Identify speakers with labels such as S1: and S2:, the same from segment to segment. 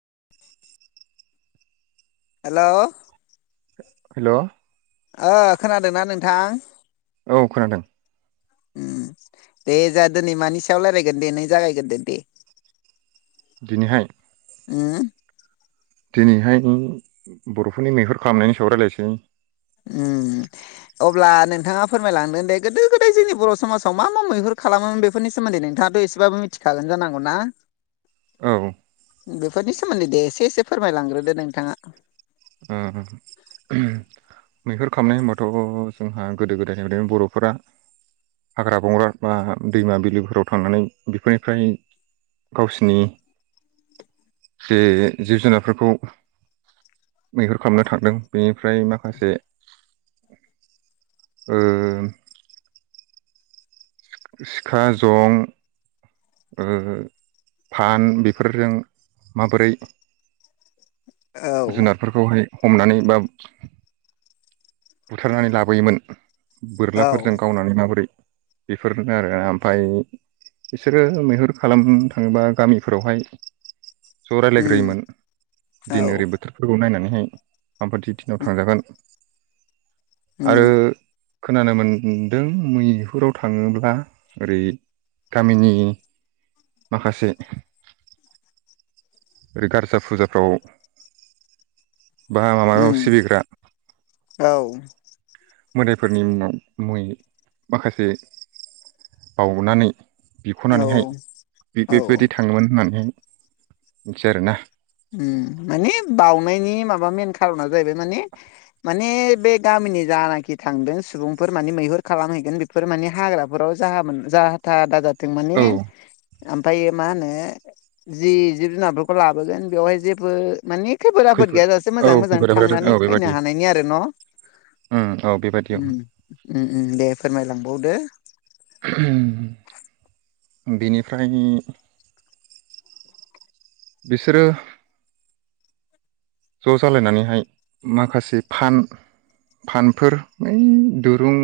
S1: [inaudible]
S2: Hello
S1: hello
S2: ओ खोनादोंना नोंथां?
S1: औ खोनादों
S2: दे जों दिनै मानि सायाव रायलायगोन दे नों जागायगोदो दे।
S1: दिनैहाय?
S2: उम
S1: दिनैहाय बर'फोरनि मैहुर खालामनायनि सायाव रायलायनोसै।
S2: उम। अब्ला नोंथाङा फोरमायलांदों दे गोदो गोदाय जोंनि बर' समाजाव मा मा मैहुर खालामोमोन बेफोरनि सोमोन्दै नोंथां नोंथांआथ' इसेबाबो मिथिखागोन जानांगौना?
S1: औ
S2: बेफोरनि सोमोन्दै दे एसे एसे फोरमायलांग्रोदो नोंथाङा।
S1: [unintelligible] मैहुर खालामनाय होनबाथ' जोंहा गोदो गोदायनिफ्राय बर'फोरा हाग्रा बंग्रा बा दैमा बिलोफोराव थांनानै बेफोरनिफ्राय गावसिनि बजे जिब जुनारफोरखौ मैहुर खालामनो थांदों बेनिफ्राय माखासे ओं। सिखा, जं। ओ फान बेफोरजों माबोरै
S2: औ
S1: जुनारफोरखौहाय हमनानै बा बुथारनानै लाबोयोमोन
S2: औ
S1: बोरलाफोरजों गावनानै माबोरै बेफोरनो आरो ओमफाय बिसोरो मैहुर खालामनो थाङोबा गामिफोरावहाय ज'
S2: उम
S1: रायलायग्रोयोमोन
S2: औ
S1: दिन आरि बोथोरफोरखौ नायनानै माबायदि दिनाव थांजागोन
S2: उम
S1: आरो खोनानो मोनदों मैहुराव थाङोब्ला ओरै गामिनि माखासे [inaudible] ओरै गारजा फुजाफ्राव [inaudible] बा माबायाव
S2: उम
S1: सिबिग्रा।
S2: औ।
S1: मोदायफोरनि मुङाव मुङै माखासे बावनानै
S2: औ
S1: बिखनानैहाय बे
S2: औ
S1: बेबायदि थाङोमोन होननानैहाय मिथि आरोना।
S2: ओम माने बावनायनि माबा मेन खारना जाहैबाय माने माने बे गाम जानाखि थांदों सुबुंफोर माने मैहुर खालामहैगोन बेफोर माने हाग्राफोराव जाहा जाहा थाहा दा जाथों। थों माने
S1: औ
S2: ओमफ्रायो मा होनो जि जिब जुनारफोरखौ लाबोगोन बेवहाय जेबो मानि खैफोद आफोद गैयाजासे
S1: औ
S2: मोजाङै मोजां
S1: खैफोद आफोद
S2: थांनानै
S1: औ बेबादि
S2: फैनो हानायनि आरो न'।
S1: उम औ बेबादि औ
S2: ओम ओम ओम दे फोरमायलांबावदो।
S1: [unintelligible] बेनिफ्राय बिसोरो ज' जालायनानैहाय माखासे फान फानफोर [unintelligible] दुरुं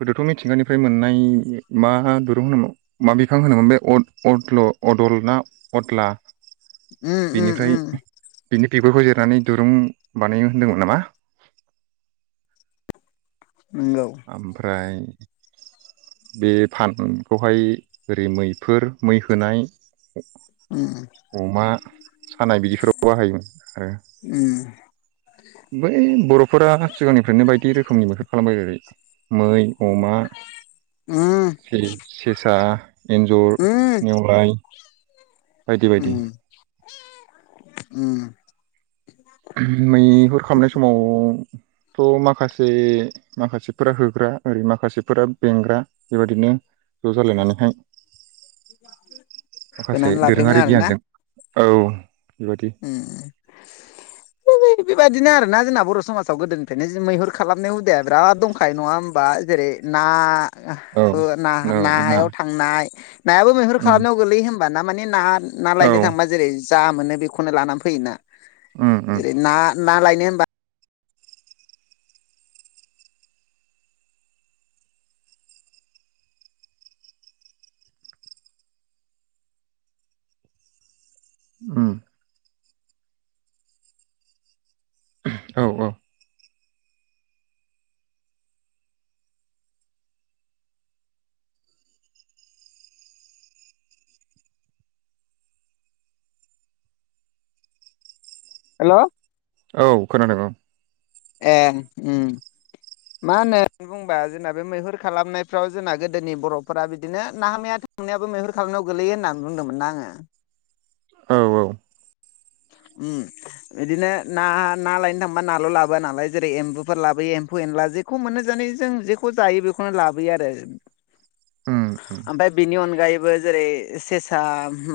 S1: गोदोथ' मिथिंगानिफ्राय मोननाय मा दुरुं होनोमोन मा बिफां होनोमोन बे अ-अदल' अदल ना अदला
S2: उम उम
S1: बिनिफ्राय
S2: उम
S1: बिनि बिगुरखौ जिर नानै दुरुं बानायो होनदोंमोन नामा।
S2: नंगौ
S1: ओमफ्राय बे फानखौहाय ओरै मैफोर मै होनाय
S2: उम
S1: अमा सानाय बिदिफोराव बाहायोमोन आरो।
S2: उम
S1: बै बर'फोरा सिगांनिफ्रायनो बायदि रोखोमनि मैहुर खालामबायबायो जेरै मै अमा
S2: उम
S1: सेसा एन्जर
S2: उम
S1: नेउलाइ।
S2: उम उम।
S1: मैहुर खालामनाय समाव थ' माखासे माखासेफोरा होग्रा ओरै माखासेफोरा बेंग्रा बेबादिनो ज' जालायनानैहाय माखासे
S2: होनानै लाबोयोमोन
S1: दोरोङारि
S2: आरोना।
S1: गियानजों औ। बेबायदि
S2: उम। [unintelligible] बेबायदिनो आरोना जोंना बर' समाजाव गोदोनिफ्रायनो जे मैहुर खालामनाय हुदाया बिराद दंखायो नङा होमबा जे एरै ना
S1: औ
S2: [unintelligible] ना
S1: ना
S2: नाहायाव थांनाय नायाबो मैहुर
S1: उम
S2: खालामनायाव गोग्लैयो होमबा ना माने ना ना
S1: औ
S2: लायनो थांबा जेरै जा मोनो बेखौनो लाना फैयोना।
S1: उम उम
S2: जेरै ना ना लायनो होनबा
S1: उम। औ औ।
S2: हेल'।
S1: औ खोनादों औ।
S2: ए उम। मा होनो बुंबा जोंना बे मैहुर खालामनायफ्राव जोंना गोदोनि बर'फोरा बिदिनो नाहा मैहा मैहुर खालामनायाव गोलैयो होननानै बुंदोमोन ना आङो।
S1: औ औ।
S2: उम। इदिनो ना ना लायनो थांबा नाल' लाबोआ नालाय जेरै एम्बुफोर लाबोयो एम्फौ एनला जेखौ मोनो जों माने जों जेखौ जायो बेखौनो लाबोयो आरो।
S1: उम उम
S2: आमफाय बिनि अनगायैबो जेरै सेसा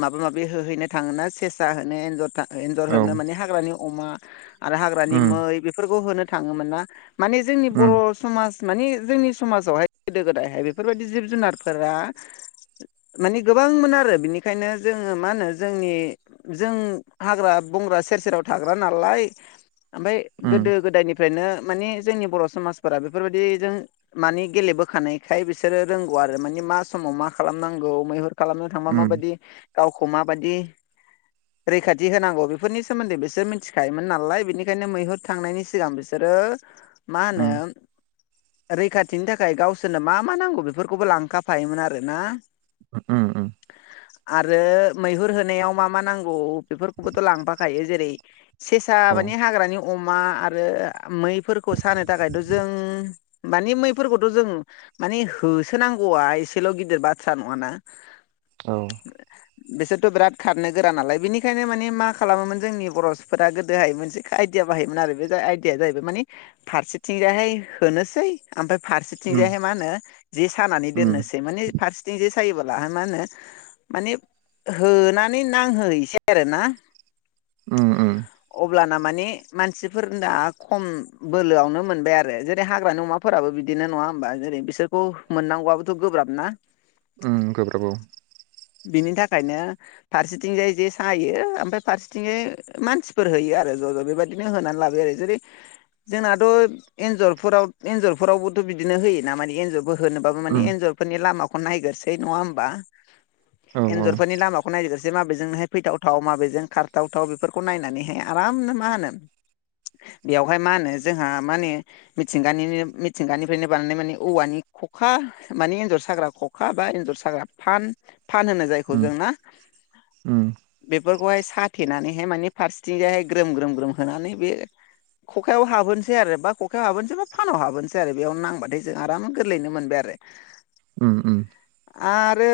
S2: माबा माबि होहैनो थाङोना सेसा होनो एन्जर थां एन्जर
S1: औ
S2: होनो माने हाग्रानि अमा आरो हाग्रानि
S1: उम
S2: मै बेफोरखौ होनो थाङोमोन ना माने जोंनि
S1: उम
S2: बर' समाज माने जोंनि समाजावहाय गोदो गोदायहाय बेफोरबायदि जिब जुनारफोरा माने गोबांमोन आरो बिनिखायनो जोङो मा होनो जोंनि जों हाग्रा बंग्रा सेर सेराव थाग्रा नालाय ओमफाय
S1: उम
S2: गोदो गोदायनिफ्रायनो माने जोंनि बर' समाजफोरा बेफोरबायदि जों मानि गेलेबोखानायखाय बिसोरो रोंगौ आरो माने मा समाव मा खालामनांगौ मैहुर खालामनो थांबा
S1: उम
S2: माबादि गावखौ माबादि रैखा थि होनांगौ बेफोरनि सोमोन्दै बेसोर मोन्थिखायोमोन नालाय बिनिखायनो मैहुर थांनायनि सिगां बेसोरो मा होनो
S1: उम
S2: रैखाथिनि थाखाय गावसोरनो मा मा नांगौ बेफोरखौबो लांखाफायोमोन आरोना।
S1: उम उम।
S2: आरो मैहुर होनायाव मा मा नांगौ बेफोरखौबोथ' लांफाखायो जेरै सेसा
S1: औ
S2: माने हाग्रानि अमा आरो मैफोरखौ सानो थाखायथ' जों माने मैफोरखौथ' जों माने होसोनांगौआ एसेल' गिदिर बाथ्रा नङाना।
S1: औ।
S2: बिसोरथ' बिराद खारनो गोरा नालाय बिनिखायनो माने मा खालामोमोन जोंनि बर'फोरा गोदोहाय मोनसे आइदिया बाहायोमोन आरो बे आयदियाया जाहैबाय मानि फारसे थिंजाहाय होनोसै ओमफाय
S1: उम
S2: फारसेथिंजायहाय मा होनो जे सानानै
S1: उम
S2: दोननोसै माने फारसेथिं जे सायोबोला मा होनो माने होनानै नांहोहैसै आरोना
S1: उम उम
S2: अब्लाना माने मानसिफोर दा खम बोलोआवनो मोनबाय आरो जेरै हाग्रानि अमाफोराबो बिदिनो नङा नङा होमबा जेरै बिसोरखौ मोननांगौआबोथ' गोब्राब ना
S1: अम गोब्राब औ
S2: बिनि थाखायनो फारसेथिंजाय जे सायो ओमफाय फारसेथिंजाय मानसिफोर होयो आरो ज' ज' बेबादिनो होनानै लाबो आरो जेरै जोंनाथ' एन्जरफोराव एन्जरफोरावबोथ' बिदिनो होयो ना माने एन्जरफोर होनोबाबो माने
S1: उम
S2: एन्जरफोरनि लामाखौ नायग्रोसै नङा होमबा
S1: औ औ
S2: एन्जरफोरनि लामाखौ नायग्रो जे माबेजोंहाय फैथावथाव, माबेजों खारथावथाव बेफोरखौ नायनानैहाय आरामनो मा होनो बेयावहाय मा होनो जोंहा माने मिथिंगानिनो मिथिंगानिफ्रायनो बानायनाय माने औवानि ख'खा मानि एन्जर साग्रा ख'खा, बा एन्जर साग्रा फान, फान होनो जायखौ जों
S1: उम
S2: ना,
S1: उम
S2: बे बेफोरखौहाय साथेनानैहाय माने फारसेथिंजायहाय ग्रोम- ग्रोम-ग्रोम होनानै बे ख'खायाव हाबहोनोसै आरो। बा ख'खायाव हाबोनोसै बा फानाव हाबोनोसै आरो बेयावनो नांबाथाय जों आराम गोरलैनो मोनबाय आरो। बे
S1: अम अम
S2: आरो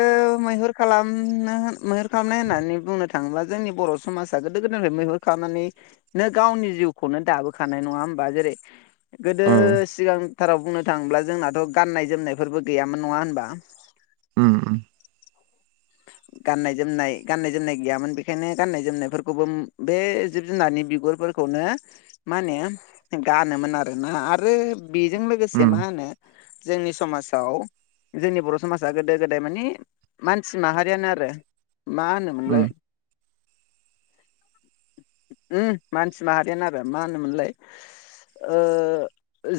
S2: मैहुर खालामनो मैहुर खालामनाय होननानै बुंनो थाङोब्ला जोंनि बर' समाजा गोदो गोदायनिफ्राय मैहुर खालामनानैनो गावनि जिउखौनो दाबोखानाय नङा हो बा, जेरै गोदो
S1: औ
S2: सिगां थाराव बुंनो थाङोब्ला जोंनाथ' गाननाय जोमनायफोरबो गैयामोन नङा होनबा
S1: अम अम [inaudible]
S2: गाननाय-जोमनाय गाननाय-जोमनाय गैयामोन बेखायनो गाननाय जोमनायफोरखौबो बे जिब-जुनारनि बिगुरफोर खौनो मा होनो गानोमोन आरोना आरो बेजों लोगोसे मा
S1: उम
S2: होनो जोंनि समाजाव जोंनि बर' समाजा गोदो-गोदाय माने मान सि माहारियानो आरो मा होनोमोनलाय
S1: उम [inaudible]
S2: अम मानसि माहारियानो आरो मा होनोमोनलाय ओ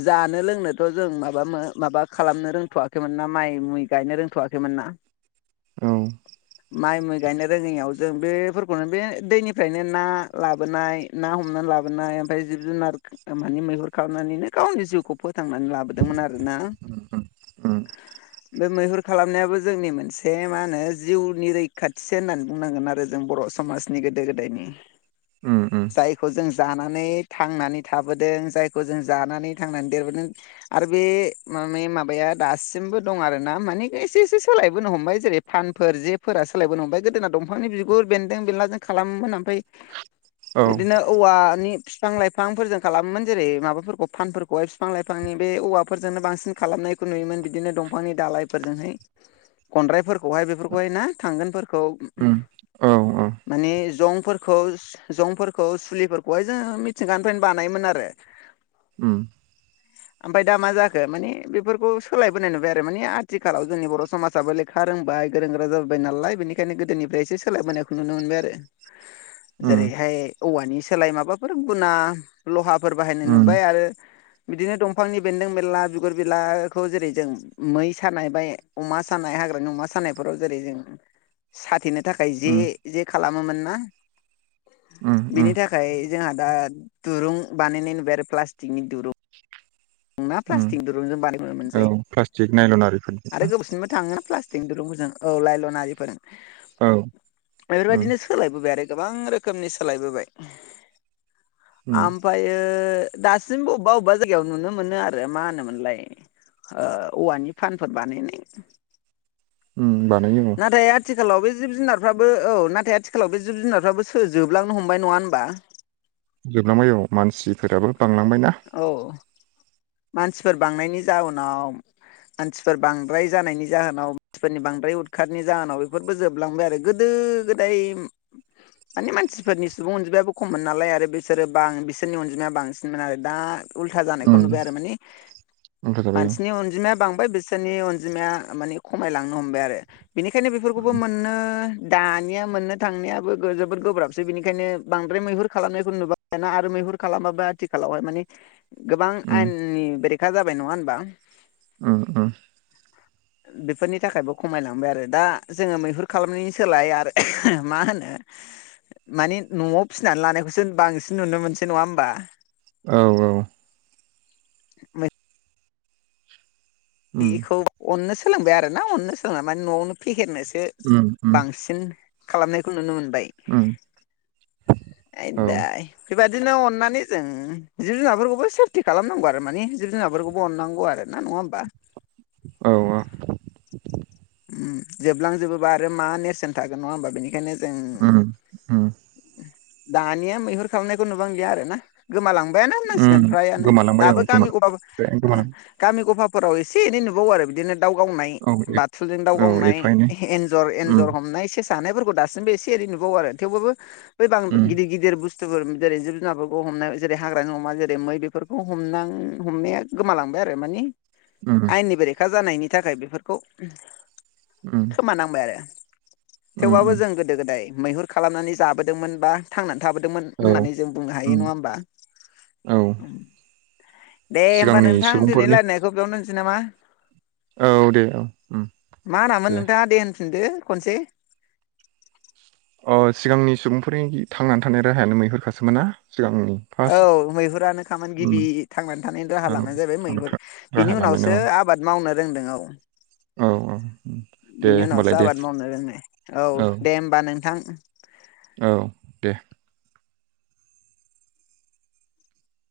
S2: जानो लोंनोथ' जों माबा-माबा खालामनो रोंथ'वाखैमोन ना माइ मुइ गायनो रोंथ'वाखैमोन ना
S1: औ
S2: माइ मुइ गायनो रोङैयाव जों बेफोरखौनो बे दैनिफ्रायनो ना लाबोनाय ना हमना लाबोनाय ओमफ्राय जिब-जुनार माने मैहुर खालामनानैनो गावनि जिउखौ फोथांनानै लाबोदोंमोन आरोना।
S1: अम
S2: बे मैहुर खालामनायाबो जोंनि मोनसे बे मा होनो जिउनि रैखाथिसो होननानै बुंनांगोन आरो जों बर' समाजनि गोदो-गोदायनि।
S1: उम उम
S2: जायखौ जों जानानै थांनानै थाबोदों जायखौ जों जानानै थांनानै देरबोदों आरो बे माने माबाया दासिमबो दं आरोना मानि एसे- एसे सोलायबोनो हमबाय जेरै-फानफोर जेफोरा सोलायबोनो हमबाय गोदोना दंफांनि बिगुर बेन्दों बेनलाजों खालामोमोन ओमफ्राय
S1: औ
S2: बिदिनो औवानि फिफां-लाइफांफोरजों खालामोमोन, जेरै माबाफोरखौ फानफोरखौहाय बिफां-लाइफांनि बे औवाफोरजोंनो बांसिन खालाम नायखौ नुयोमोन। बिदिनो दंफांनि दालाइफोरजोंहाय गनद्रायफोर खौहाय बेफोरखौहाय ना थांगोनफोरखौ
S1: उम औ
S2: माने जंफोरखौ-जंफोरखौ, सुलिफोरखौहाय जोंङो मिथिंगानिफ्रायनो बानायोमोन आरो [unintelligible]
S1: अम
S2: ओमफ्राय दा मा जाखो मानि बेफोरखौ सोलायबोनाय नुबाय आरो मानि आथिखालाव जोंनि बर' समाजाबो लेखा रोंबाय गोरों गोरा जाबाय नालाय बेनिखायनो गोदोनिफ्राय एसे सोलायबोनायखौ नुनो मोनबाय आरो।
S1: उम
S2: जेरैहाय औवानि सोलाय माबाफोर गुना लहाफोर बाहायनाय नुबाय आरो बिदिनो दंफांनि बेन्दों-बेनला, बिगुर -बिलाखौ जेरै जों मै सानाय बा अमा सानाय हाग्रा अमा सानायफोराव जेरै जों साथेनो थाखाय जे जे खालामोमोन ना
S1: उम उम
S2: बेनि थाखाय जोंहा दा दुरुं बानायनाय नुबाय आरो प्लास्टिकनि दुरुं नोंना
S1: उम
S2: प्लास्टिक दुरुंजों बानाय [unintelligible]
S1: औ
S2: मोनसै
S1: प्लास्टिक नायलन आरिफोरनि
S2: आरो
S1: ना
S2: गोबावसिनबो थाङो ना प्लास्ट दुरुं [unintelligible] जों औ लाइलन आरिफोर,
S1: औ उम
S2: बेफोरबायदिनो सोलायबोबाय आरो गोबां रोखोमनि सोलायबोबाय
S1: उम
S2: आमफायो दासिमबो बबेबा अबेबा जायगायाव नुनो मोनो आरो मा होनोमोनलाय ओ औवानि फानफोर बानायनाय
S1: [inaudible] बानायो औ
S2: नाथाय आथिखालाव बे जिब जुनारफ्राबो औ नाथाय आथिखालाव बे जिब जुनारफ्राबो सो जोबलांनो हमबाय नङा होनबा
S1: जोबलांबाय औ मानसिफोराबो बांलांबायना
S2: औ मानसिफोर बांनायनि जाउनाव मानसिफोर बांद्राय जानायनि जाहोनाव मानसिफोरनि बांद्राय उदखारनि जाहोनाव बेफोरबो जोबलांबाय आरो गोदो दो गोदाय माने मानसिफोरनि सुबुं अनजिमायाबो खममोन नालाय आरो बिसोरो बां बिसोरनि अनजिमाया बांसिनमोन आरो दा उल्था जानायखौ
S1: उम
S2: नुबाय आरो माने
S1: ओंखार जाबाय औ
S2: मानसिनि अनजिमाया बां बाय बिसोरनि अनजिमाया माने खमायलांनो हमबाय आरो बिनिखायनो बेफोरखौबो
S1: उम
S2: मोननो दा दानिया मोननो थांनायाबो गो जोबोद गोब्राबसै बेनिखायनो बांद्राय मैहुर खालामनायखौ नुबा [unintelligible] ना आरो मैहुर खालाम माबा आथिखालावहाय माने गोबां
S1: उम
S2: आयेननि बेरेखा जाबाय नङा होनबा
S1: उम उम
S2: बेफोरनि थाखायबो खमायलांबाय आरो दा जोङो मैहुर खालामनायनि सोलाय आरो मा होनो
S1: [inaudible]
S2: माने नआव फिसिनानै लानायखौसो बांसिन नुनो मोनसै नङा होमबा
S1: औ औ
S2: मै
S1: उम
S2: बेखौ अननो सोलोंबाय आरोना अननो सोलोंनानै माने न'आवनो फेहेरनोसो
S1: उम उम
S2: बांसिन खालामनायखौ नुनो मोनबाय।
S1: उम [inaudible]
S2: बेबायादिनो अननानै जों जिब जुनारफोरखौबो सेफटि खालामनांगौ आरो मानि जिब जुनार [unintelligible] फोरखौबो अनांगौ आरो ना नङा होमबा
S1: औ
S2: उम जोबलांजोबोबा आरो मा नेरसोन थागोन नङा होमबा बेनिखायनो जों
S1: उम उम
S2: दानिया मैहुर खालामनायखौ नुबांलिया आरो ना गोमालांबायानो होननांसिगोन
S1: उम
S2: फ्रायानो
S1: गोमालांबाय
S2: दाबो
S1: औ गोमा
S2: गामि गफा
S1: गोमालांबाय
S2: गामि गफाफोराव एसे एनै नुबावो आरो बिदिनो दाव गावनाय
S1: औ
S2: बाथुलजों दाव
S1: औ
S2: गावनाय
S1: एफा एनै
S2: एनजर
S1: उम
S2: एनजर हमनाय सो जानायफोरखौ दासिमबो एसे एनै नुबावो आरो थेवबाबो बै बां
S1: उम
S2: गदिर गिदिर बुस्थ बुस्थुफोर जेरै जिब जुनारफोरखौ हमनाय जेरै हाग्रानि अमा जेरै मै बेफोरखौ हमनां हमनाया गोमालांबाय [unintelligible] आरो माने
S1: उम
S2: आयेननि बेरेखा जानायनि थाखाय बेफोरखौ
S1: उम
S2: खोमानांबाय आरो
S1: उम
S2: थेवबाबो
S1: उम
S2: जों गोदो गोदाय मैहुर खालामनानै जाबोदोंमोन बा थांना थाबोदोंमोन
S1: औ
S2: होननानै जों बुंनो हायो
S1: उम
S2: नङा होमबा
S1: औ
S2: दे होमबा
S1: सिगांनि
S2: नोंथां दिनै
S1: सुबुंफोरनि
S2: रायलायनायखौ बेयावनो दोनसै नामा
S1: औ दे औ उम
S2: मा होनामोन
S1: दे
S2: नोंथाङा देन होनदो खनसे
S1: अ सिगांनि सुबुंफोरनि थांनानै थानाय राहायानो मैहुरखासो मोनना
S2: औ मैहुरानो खामोन
S1: उम
S2: गिबि थांनानै थानायनि राहा
S1: औ
S2: लामानो जाहैबाय
S1: थांना
S2: मैहुर
S1: था राहा
S2: बिनि
S1: लानायानो
S2: उनावसो आबाद मावनो रोंदों औ
S1: औ औ
S2: [inaudible]
S1: दे
S2: बिनि
S1: होमबालाय
S2: उनावसो
S1: दे
S2: आबाद मावनो रोंनाय औ दे ओमबा नोंथां [inaudible]
S1: औ देह